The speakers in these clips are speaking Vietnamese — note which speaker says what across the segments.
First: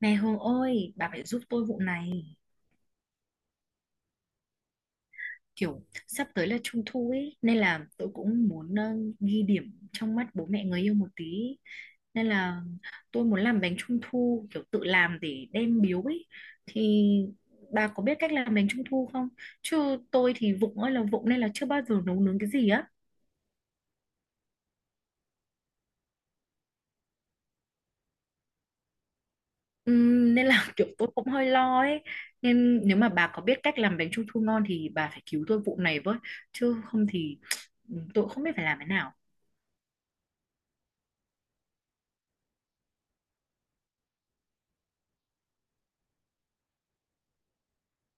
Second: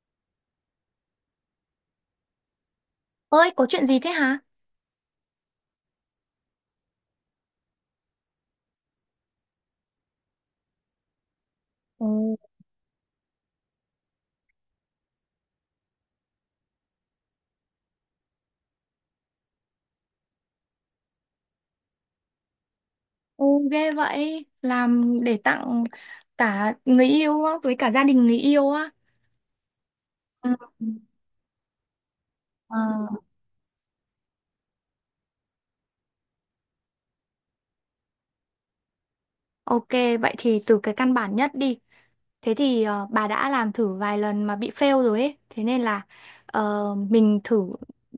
Speaker 1: Này Hương ơi, bà phải giúp tôi vụ này.
Speaker 2: Ơi, có chuyện gì thế hả?
Speaker 1: Kiểu sắp tới là trung thu ấy, nên là tôi cũng muốn ghi điểm trong mắt bố mẹ người yêu một tí.
Speaker 2: Ồ,
Speaker 1: Nên là tôi muốn làm bánh trung thu, kiểu tự làm để đem biếu ấy. Thì bà có biết cách làm bánh trung thu không? Chứ tôi thì vụng ơi là vụng nên là chưa bao giờ nấu nướng cái gì á.
Speaker 2: ồ, ghê vậy. Làm để tặng cả người yêu á, với cả gia đình người yêu á.
Speaker 1: Nên
Speaker 2: Ừ.
Speaker 1: là kiểu tôi cũng hơi lo ấy.
Speaker 2: Ờ,
Speaker 1: Nên nếu mà bà có biết cách làm bánh trung thu ngon thì bà phải cứu tôi vụ này với. Chứ không thì tôi cũng không biết phải làm thế nào.
Speaker 2: ok, vậy thì từ cái căn bản nhất đi. Thế thì bà đã làm thử vài lần mà bị fail rồi ấy. Thế nên là mình thử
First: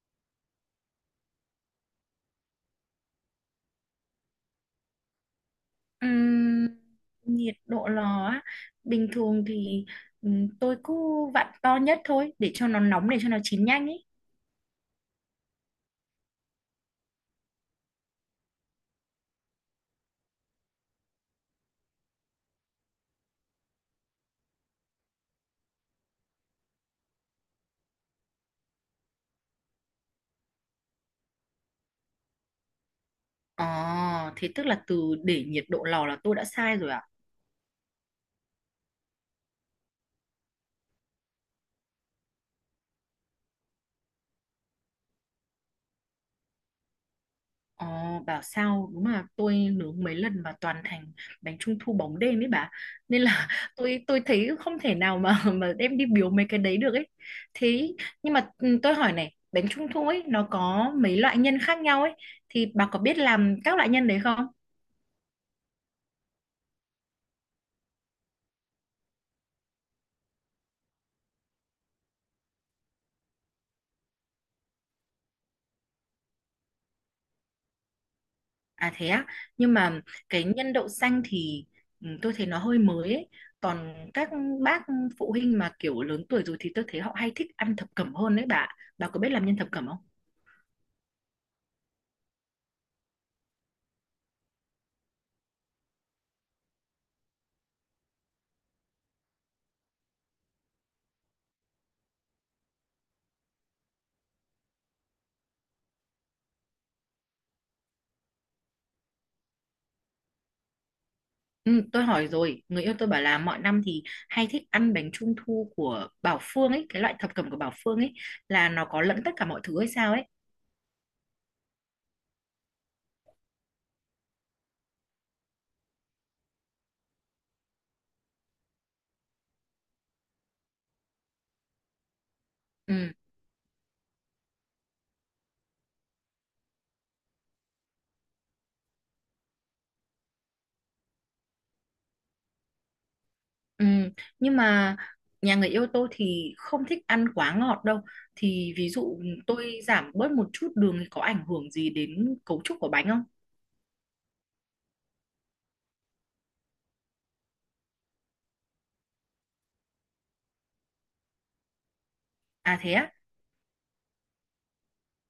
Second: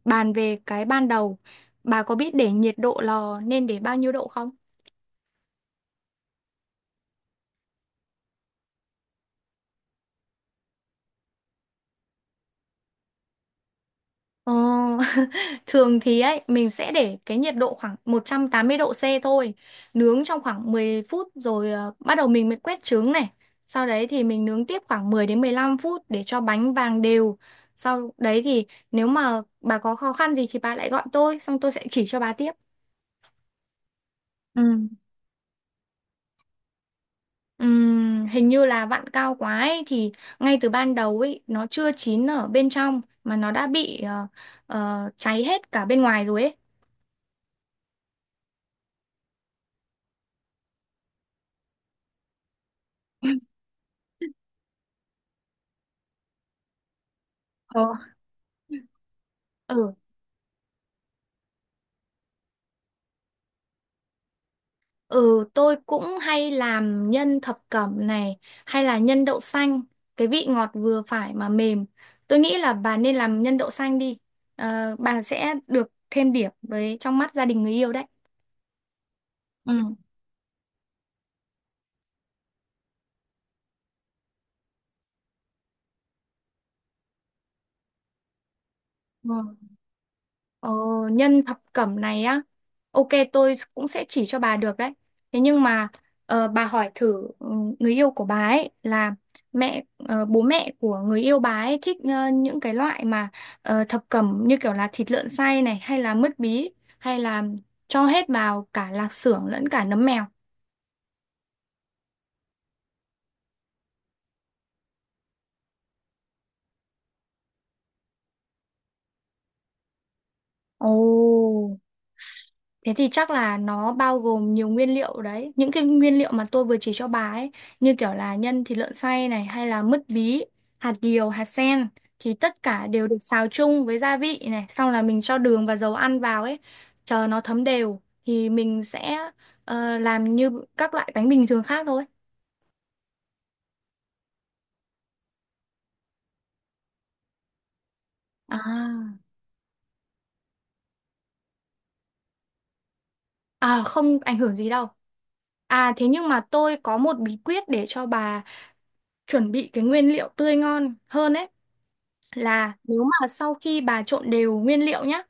Speaker 2: bàn về cái ban đầu. Bà có biết để nhiệt độ lò nên để bao nhiêu độ không?
Speaker 1: Ừm, Nhiệt độ lò á, bình thường thì tôi cứ vặn to nhất thôi để cho nó nóng để cho nó chín nhanh ấy.
Speaker 2: Ờ, thường thì ấy mình sẽ để cái nhiệt độ khoảng 180 độ C thôi, nướng trong khoảng 10 phút rồi bắt đầu mình mới quét trứng này. Sau đấy thì mình nướng tiếp khoảng 10 đến 15 phút để cho bánh vàng đều. Sau đấy thì nếu mà bà có khó khăn gì thì bà lại gọi tôi, xong tôi sẽ chỉ cho bà tiếp.
Speaker 1: Ờ Thế tức là
Speaker 2: Ừ.
Speaker 1: từ để nhiệt độ lò là tôi đã sai rồi ạ.
Speaker 2: Hình như là vặn cao quá ấy, thì ngay từ ban đầu ấy nó chưa chín ở bên trong mà nó đã bị cháy hết cả bên ngoài rồi ấy.
Speaker 1: Ờ Bảo sao đúng là tôi nướng mấy lần mà toàn thành bánh trung thu bóng đêm ấy bà. Nên là tôi thấy không thể nào mà mà đem đi biếu mấy cái đấy được ấy.
Speaker 2: Ồ.
Speaker 1: Thế nhưng mà tôi hỏi này, bánh trung
Speaker 2: Ừ.
Speaker 1: thu ấy nó có mấy loại nhân khác nhau ấy, thì bà có biết làm các loại nhân đấy không?
Speaker 2: Ừ, tôi cũng hay làm nhân thập cẩm này, hay là nhân đậu xanh, cái vị ngọt vừa phải mà mềm. Tôi nghĩ là bà nên làm nhân đậu xanh đi. Ờ, bà sẽ được thêm điểm với trong mắt gia đình người yêu đấy.
Speaker 1: À thế á, nhưng
Speaker 2: Ừ.
Speaker 1: mà cái nhân đậu xanh thì tôi thấy nó hơi mới ấy. Còn các bác phụ huynh mà kiểu lớn tuổi rồi thì tôi thấy họ hay thích ăn thập cẩm hơn đấy bà. Bà có biết làm nhân
Speaker 2: Ừ.
Speaker 1: thập cẩm không?
Speaker 2: Ờ, nhân thập cẩm này á, ok tôi cũng sẽ chỉ cho bà được đấy. Thế nhưng mà bà hỏi thử người yêu của bà ấy là bố mẹ của người yêu bà ấy thích những cái loại mà thập cẩm như kiểu là thịt lợn xay này, hay là mứt bí, hay là cho hết vào cả lạc xưởng lẫn cả nấm mèo.
Speaker 1: Ừ, tôi hỏi rồi, người yêu tôi bảo là mọi năm thì hay thích ăn bánh trung thu của Bảo Phương ấy, cái loại thập cẩm của Bảo Phương ấy là nó có lẫn tất cả mọi thứ hay sao ấy.
Speaker 2: Ồ. Thế thì chắc là nó bao gồm nhiều nguyên liệu đấy. Những cái nguyên liệu mà tôi vừa chỉ cho bà ấy, như kiểu là nhân thịt lợn xay này hay là mứt bí, hạt điều, hạt sen thì tất cả đều
Speaker 1: Ừ.
Speaker 2: được xào chung với gia vị này, xong là mình cho đường và dầu ăn vào ấy, chờ nó thấm đều thì mình sẽ làm như các loại bánh bình thường khác thôi.
Speaker 1: Ừ, nhưng mà nhà người yêu tôi thì không thích ăn quá ngọt đâu. Thì ví
Speaker 2: À,
Speaker 1: dụ tôi giảm bớt một chút đường thì có ảnh hưởng gì đến cấu trúc của bánh không?
Speaker 2: à không ảnh hưởng gì đâu. À thế nhưng mà tôi có một bí quyết để cho bà chuẩn bị cái nguyên liệu tươi ngon hơn ấy. Là
Speaker 1: À thế
Speaker 2: nếu
Speaker 1: á?
Speaker 2: mà sau khi bà trộn đều nguyên liệu nhá,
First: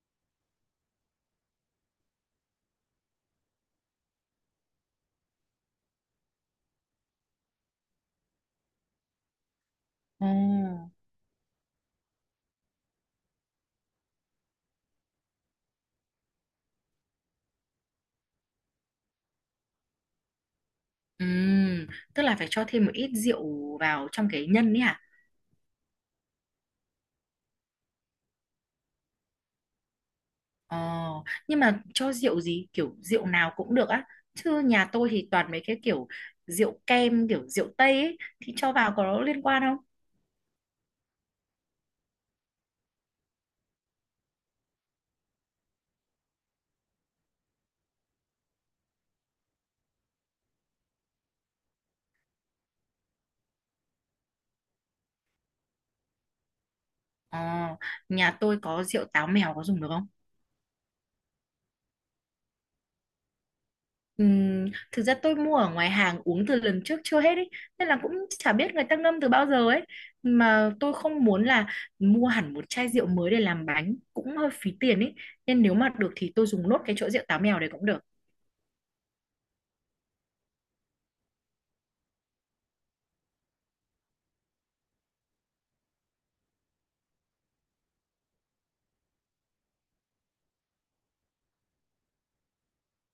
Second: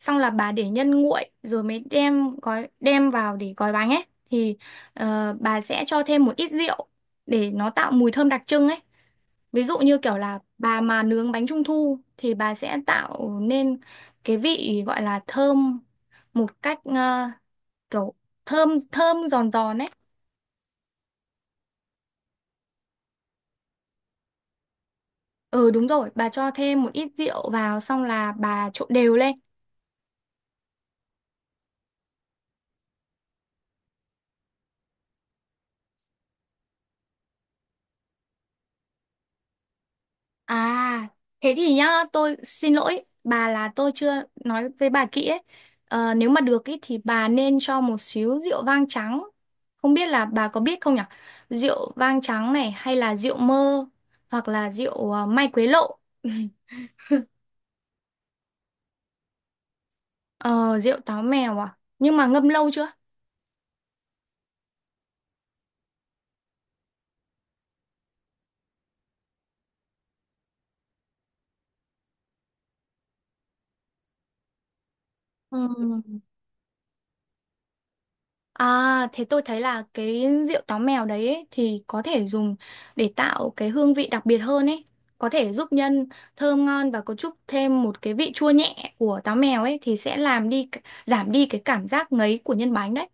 Speaker 2: xong là bà để nhân nguội rồi mới đem gói, đem vào để gói bánh ấy, thì bà sẽ cho thêm một ít rượu để nó tạo mùi thơm đặc trưng ấy. Ví dụ như kiểu là bà
Speaker 1: Ồ.
Speaker 2: mà nướng bánh trung thu thì bà sẽ tạo nên cái vị gọi là thơm một cách ờ, kiểu thơm thơm giòn giòn ấy.
Speaker 1: Ừ, tức là phải cho thêm một ít rượu vào trong cái nhân ấy à?
Speaker 2: Ừ đúng rồi, bà cho thêm một ít rượu vào xong là bà trộn đều lên.
Speaker 1: Ờ, nhưng mà cho rượu gì? Kiểu rượu nào cũng được á. Chứ nhà tôi thì toàn mấy cái kiểu rượu kem, kiểu rượu Tây ấy. Thì cho vào có liên quan không?
Speaker 2: À, thế thì nhá, tôi xin lỗi bà là tôi chưa nói với bà kỹ ấy. Ờ, nếu mà được ý, thì bà nên cho một xíu rượu vang trắng. Không biết là bà có biết không nhỉ? Rượu vang trắng này hay là rượu mơ, hoặc là rượu mai quế lộ.
Speaker 1: Ờ, Nhà tôi có rượu táo mèo có dùng được không?
Speaker 2: Ờ, rượu táo mèo à? Nhưng mà ngâm lâu chưa?
Speaker 1: Ừm, Thực ra tôi mua ở ngoài hàng uống từ lần trước chưa hết ấy, nên là cũng chả biết người ta ngâm từ bao giờ ấy, mà tôi không muốn là mua hẳn một chai rượu mới để làm bánh cũng hơi phí tiền ấy, nên nếu mà được
Speaker 2: Ừ.
Speaker 1: thì tôi dùng nốt cái chỗ rượu táo mèo đấy cũng được.
Speaker 2: À, thế tôi thấy là cái rượu táo mèo đấy ấy, thì có thể dùng để tạo cái hương vị đặc biệt hơn ấy. Có thể giúp nhân thơm ngon và có chút thêm một cái vị chua nhẹ của táo mèo ấy thì sẽ làm đi giảm đi cái cảm giác ngấy của nhân bánh đấy.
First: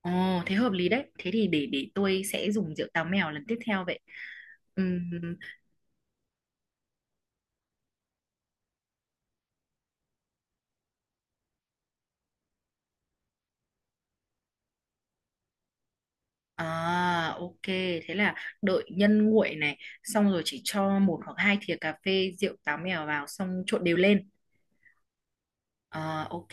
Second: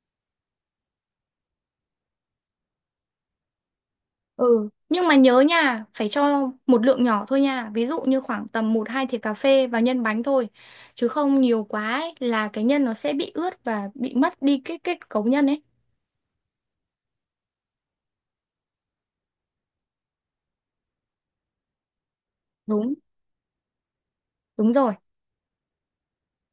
Speaker 1: Ồ thế hợp lý đấy, thế thì để tôi sẽ dùng rượu táo mèo lần tiếp theo vậy.
Speaker 2: Ừ, nhưng mà
Speaker 1: Ừm,
Speaker 2: nhớ nha, phải cho một lượng nhỏ thôi nha. Ví dụ như khoảng tầm một 2 thìa cà phê vào nhân bánh thôi. Chứ không nhiều quá ấy, là cái nhân nó sẽ bị ướt và bị mất đi cái kết cấu nhân ấy.
Speaker 1: à ok, thế là đợi nhân nguội này xong rồi chỉ cho một hoặc hai thìa cà phê rượu táo
Speaker 2: Đúng,
Speaker 1: mèo vào xong trộn đều lên.
Speaker 2: đúng rồi.
Speaker 1: À, ok.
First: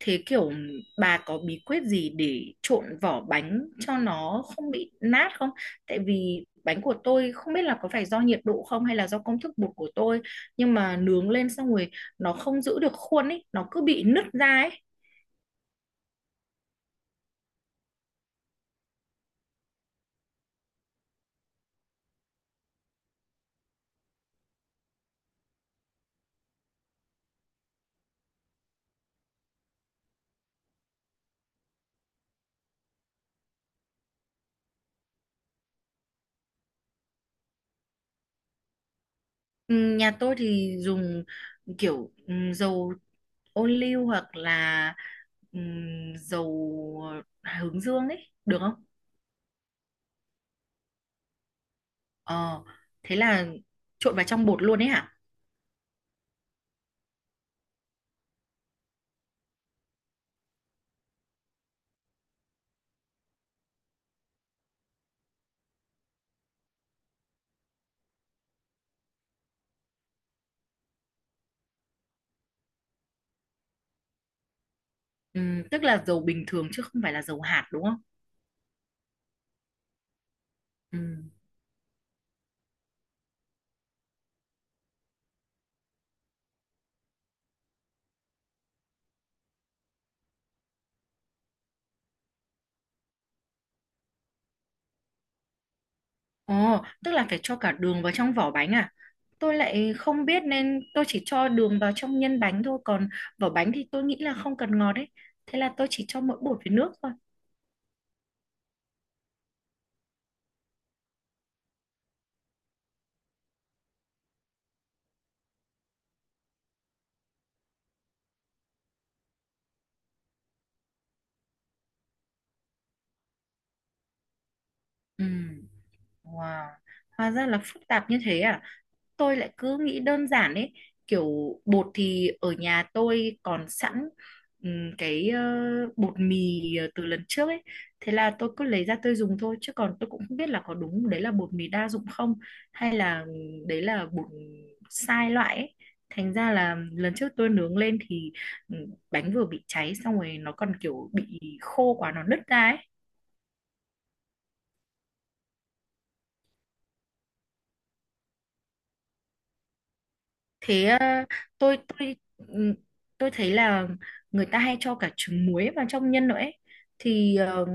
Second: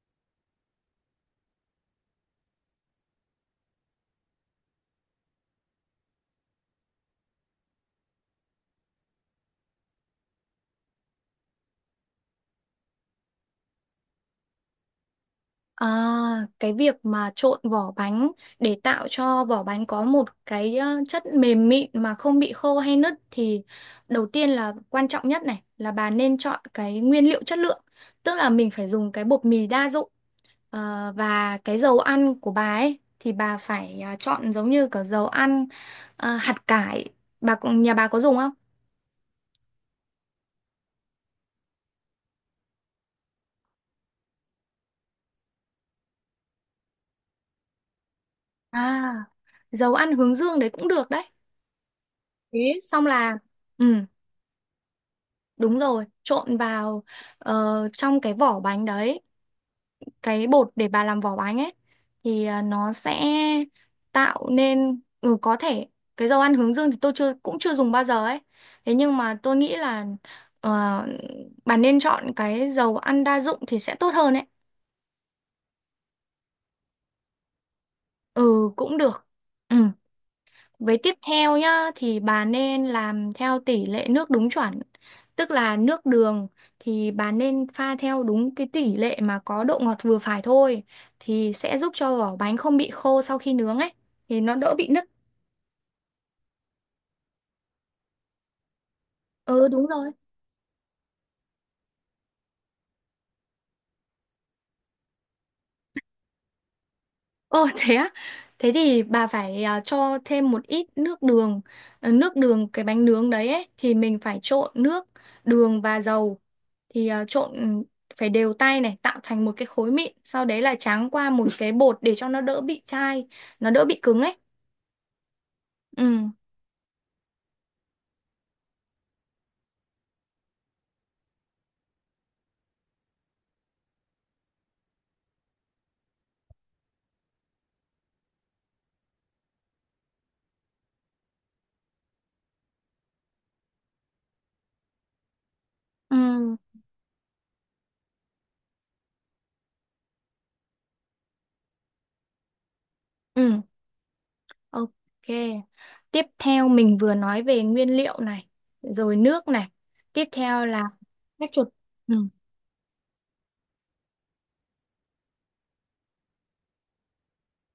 Speaker 1: Thế kiểu bà có bí quyết gì để trộn vỏ bánh cho nó không bị nát không? Tại vì bánh của tôi không biết là có phải do nhiệt độ không hay là do công thức bột của tôi, nhưng mà nướng lên xong rồi nó không giữ được khuôn ấy, nó cứ bị nứt ra ấy.
Speaker 2: À, cái việc mà trộn vỏ bánh để tạo cho vỏ bánh có một cái chất mềm mịn mà không bị khô hay nứt thì đầu tiên là quan trọng nhất này là bà nên chọn cái nguyên liệu chất lượng. Tức là mình phải dùng cái bột mì đa dụng. Ờ, và cái dầu ăn của bà ấy thì bà phải chọn giống như cả dầu ăn hạt cải. Bà cũng nhà bà có dùng không?
Speaker 1: Ừ, nhà tôi thì dùng kiểu dầu ô liu hoặc là ừ, dầu hướng dương ấy, được không?
Speaker 2: À, dầu ăn hướng dương đấy cũng được đấy.
Speaker 1: Ờ,
Speaker 2: Thế xong
Speaker 1: thế
Speaker 2: là
Speaker 1: là
Speaker 2: ừ.
Speaker 1: trộn vào trong bột luôn ấy hả?
Speaker 2: Đúng rồi, trộn vào trong cái vỏ bánh đấy, cái bột để bà làm vỏ bánh ấy thì nó sẽ tạo nên có thể cái dầu ăn hướng dương thì tôi chưa, cũng chưa dùng bao giờ ấy. Thế nhưng mà tôi nghĩ là ờ, bà nên chọn cái dầu ăn đa dụng thì sẽ tốt hơn ấy.
Speaker 1: Ừ, tức là dầu bình thường chứ không phải là dầu hạt đúng không?
Speaker 2: Ừ cũng được. Ừ. Với
Speaker 1: Ừ.
Speaker 2: tiếp theo nhá thì bà nên làm theo tỷ lệ nước đúng chuẩn. Tức là nước đường thì bà nên pha theo đúng cái tỷ lệ mà có độ ngọt vừa phải thôi thì sẽ giúp cho vỏ bánh không bị khô sau khi nướng ấy, thì nó đỡ bị nứt.
Speaker 1: Ồ, tức là phải cho cả đường vào trong vỏ bánh à? Tôi
Speaker 2: Ừ đúng
Speaker 1: lại
Speaker 2: rồi.
Speaker 1: không biết nên tôi chỉ cho đường vào trong nhân bánh thôi, còn vỏ bánh thì tôi nghĩ là không cần ngọt ấy. Thế là tôi chỉ cho mỗi bột với nước thôi.
Speaker 2: Ồ thế á, thế thì bà phải à, cho thêm một ít nước đường. Ờ, nước đường cái bánh nướng đấy ấy, thì mình phải trộn nước, đường và dầu, thì phải đều tay này, tạo thành một cái khối mịn, sau đấy là tráng qua một cái bột để cho nó đỡ bị chai, nó đỡ bị cứng ấy.
Speaker 1: Ừ.
Speaker 2: Ừ,
Speaker 1: Wow, hóa ra là phức tạp như thế à? Tôi lại cứ nghĩ đơn giản ấy, kiểu bột thì ở nhà tôi còn sẵn ừm, cái ờ, bột mì từ lần trước ấy, thế là tôi cứ lấy ra tôi dùng thôi chứ còn tôi cũng không biết là có đúng đấy là bột mì đa dụng không hay là đấy là bột sai loại ấy. Thành ra
Speaker 2: ừ,
Speaker 1: là lần trước tôi nướng lên thì bánh vừa bị cháy xong rồi nó còn kiểu bị khô quá nó nứt ra ấy.
Speaker 2: ừ, ok. Tiếp theo mình vừa nói về nguyên liệu này, rồi nước này, tiếp theo là
Speaker 1: Thế
Speaker 2: cách chuột.
Speaker 1: tôi
Speaker 2: Ừ.
Speaker 1: tôi ừm, tôi thấy là người ta hay cho cả trứng muối vào trong nhân nữa ấy. Thì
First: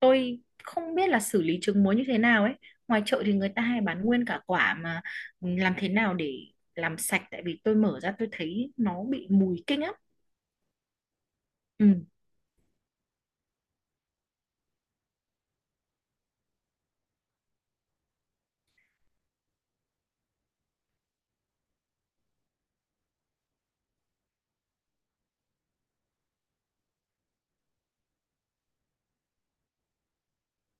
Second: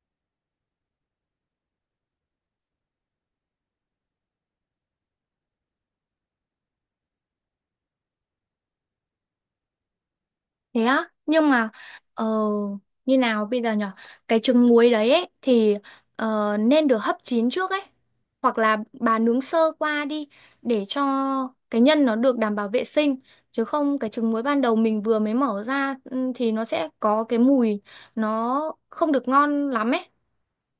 Speaker 1: tôi không biết là xử lý trứng muối như thế nào ấy. Ngoài chợ thì người ta hay bán nguyên cả quả, mà làm thế nào để làm sạch, tại vì tôi mở ra tôi thấy nó bị mùi kinh lắm.
Speaker 2: Thế á, nhưng mà
Speaker 1: Ừ.
Speaker 2: ờ, như nào bây giờ nhở? Cái trứng muối đấy ấy, thì nên được hấp chín trước ấy. Hoặc là bà nướng sơ qua đi để cho cái nhân nó được đảm bảo vệ sinh. Chứ không cái trứng muối ban đầu mình vừa mới mở ra thì nó sẽ có cái mùi nó không được ngon lắm ấy.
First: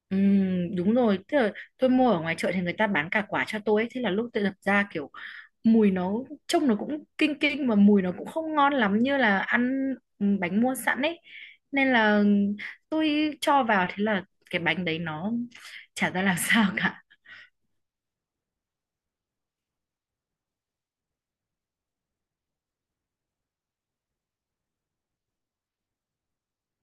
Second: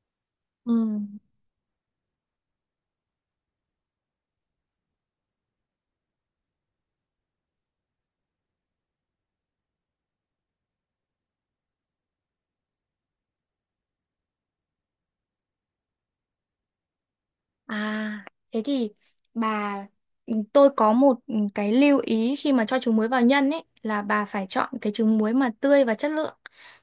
Speaker 1: Ừ,
Speaker 2: Ừ.
Speaker 1: đúng rồi, tức là tôi mua ở ngoài chợ thì người ta bán cả quả cho tôi ấy. Thế là lúc tôi đập ra kiểu mùi nó, trông nó cũng kinh kinh và mùi nó cũng không ngon lắm như là ăn bánh mua sẵn ấy, nên là tôi cho vào thế là cái bánh đấy nó chả ra làm sao cả
Speaker 2: À, thế thì bà tôi có một cái lưu ý khi mà cho trứng muối vào nhân ấy là bà phải chọn cái trứng muối mà tươi và chất lượng.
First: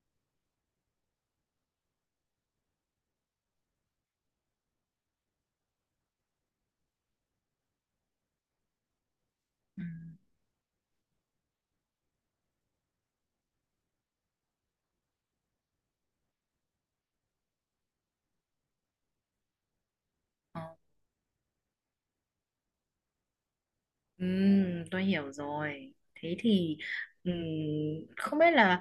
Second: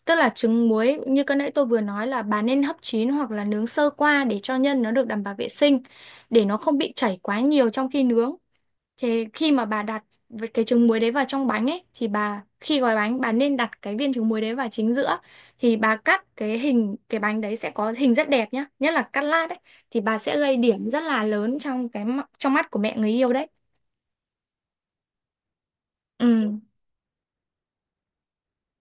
Speaker 2: Tức là trứng muối như cái nãy tôi vừa nói là bà nên hấp chín hoặc là nướng sơ qua để cho nhân nó được đảm bảo vệ sinh, để nó không bị chảy quá nhiều trong khi nướng. Thế khi mà bà
Speaker 1: ừ,
Speaker 2: đặt cái trứng muối đấy vào trong bánh ấy thì bà khi gói bánh, bà nên đặt cái viên trứng muối đấy vào chính giữa thì bà cắt cái hình cái bánh đấy sẽ có hình rất đẹp nhá, nhất là cắt lát ấy, thì bà sẽ gây
Speaker 1: Ờ.
Speaker 2: điểm rất là lớn trong trong mắt của mẹ người yêu đấy.
Speaker 1: Tôi hiểu rồi, thế
Speaker 2: Ừ.
Speaker 1: thì ừm, không biết là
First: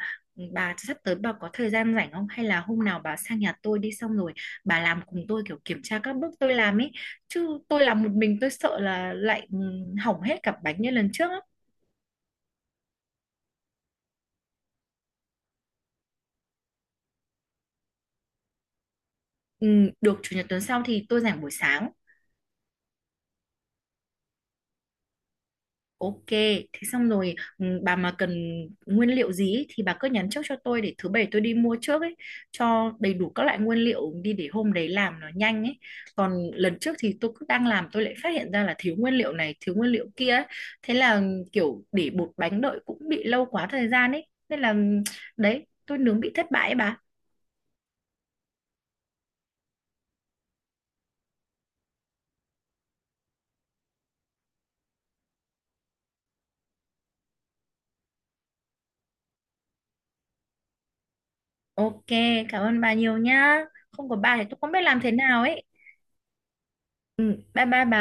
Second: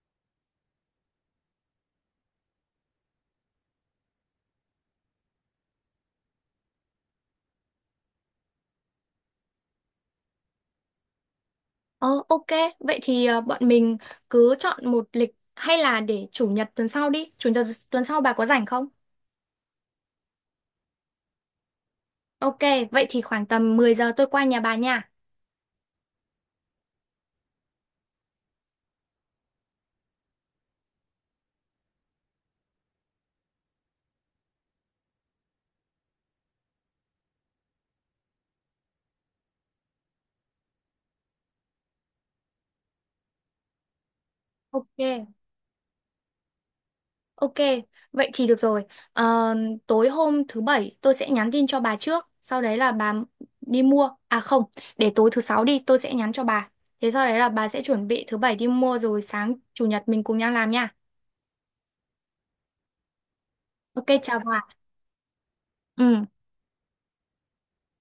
Speaker 1: bà sắp tới bà có thời gian rảnh không, hay là hôm nào bà sang nhà tôi đi xong rồi bà làm cùng tôi kiểu kiểm tra các bước tôi làm ấy, chứ tôi làm một mình tôi sợ là lại hỏng hết cả bánh như lần trước.
Speaker 2: Ờ ok, vậy thì bọn mình cứ chọn một lịch hay là để chủ nhật tuần sau đi. Chủ nhật tuần sau bà có rảnh không?
Speaker 1: Ừ, được, chủ nhật tuần sau thì tôi rảnh buổi sáng.
Speaker 2: Ok, vậy thì khoảng tầm 10 giờ tôi qua nhà bà nha.
Speaker 1: Ok, thế xong rồi bà mà cần nguyên liệu gì ý, thì bà cứ nhắn trước cho tôi để thứ bảy tôi đi mua trước ấy, cho đầy đủ các loại nguyên liệu đi để hôm đấy làm nó nhanh ấy. Còn lần trước thì tôi cứ đang làm tôi lại phát hiện ra là thiếu nguyên liệu này, thiếu nguyên liệu kia ấy. Thế là kiểu để bột bánh đợi cũng bị lâu quá thời gian ấy. Nên là
Speaker 2: Ok.
Speaker 1: đấy, tôi nướng bị thất bại ấy bà.
Speaker 2: Ok, vậy thì được rồi. Ờ, tối hôm thứ bảy tôi sẽ nhắn tin cho bà trước, sau đấy là bà đi mua. À không, để tối thứ sáu đi, tôi sẽ nhắn cho bà. Thế sau đấy là bà sẽ chuẩn bị thứ bảy đi mua rồi sáng chủ nhật mình cùng nhau làm nha.
Speaker 1: Ok, cảm ơn bà nhiều nhá.
Speaker 2: Ok,
Speaker 1: Không có bà
Speaker 2: chào
Speaker 1: thì tôi
Speaker 2: bà.
Speaker 1: không biết làm thế nào ấy.
Speaker 2: Ừ.
Speaker 1: Ừ, bye bye bà.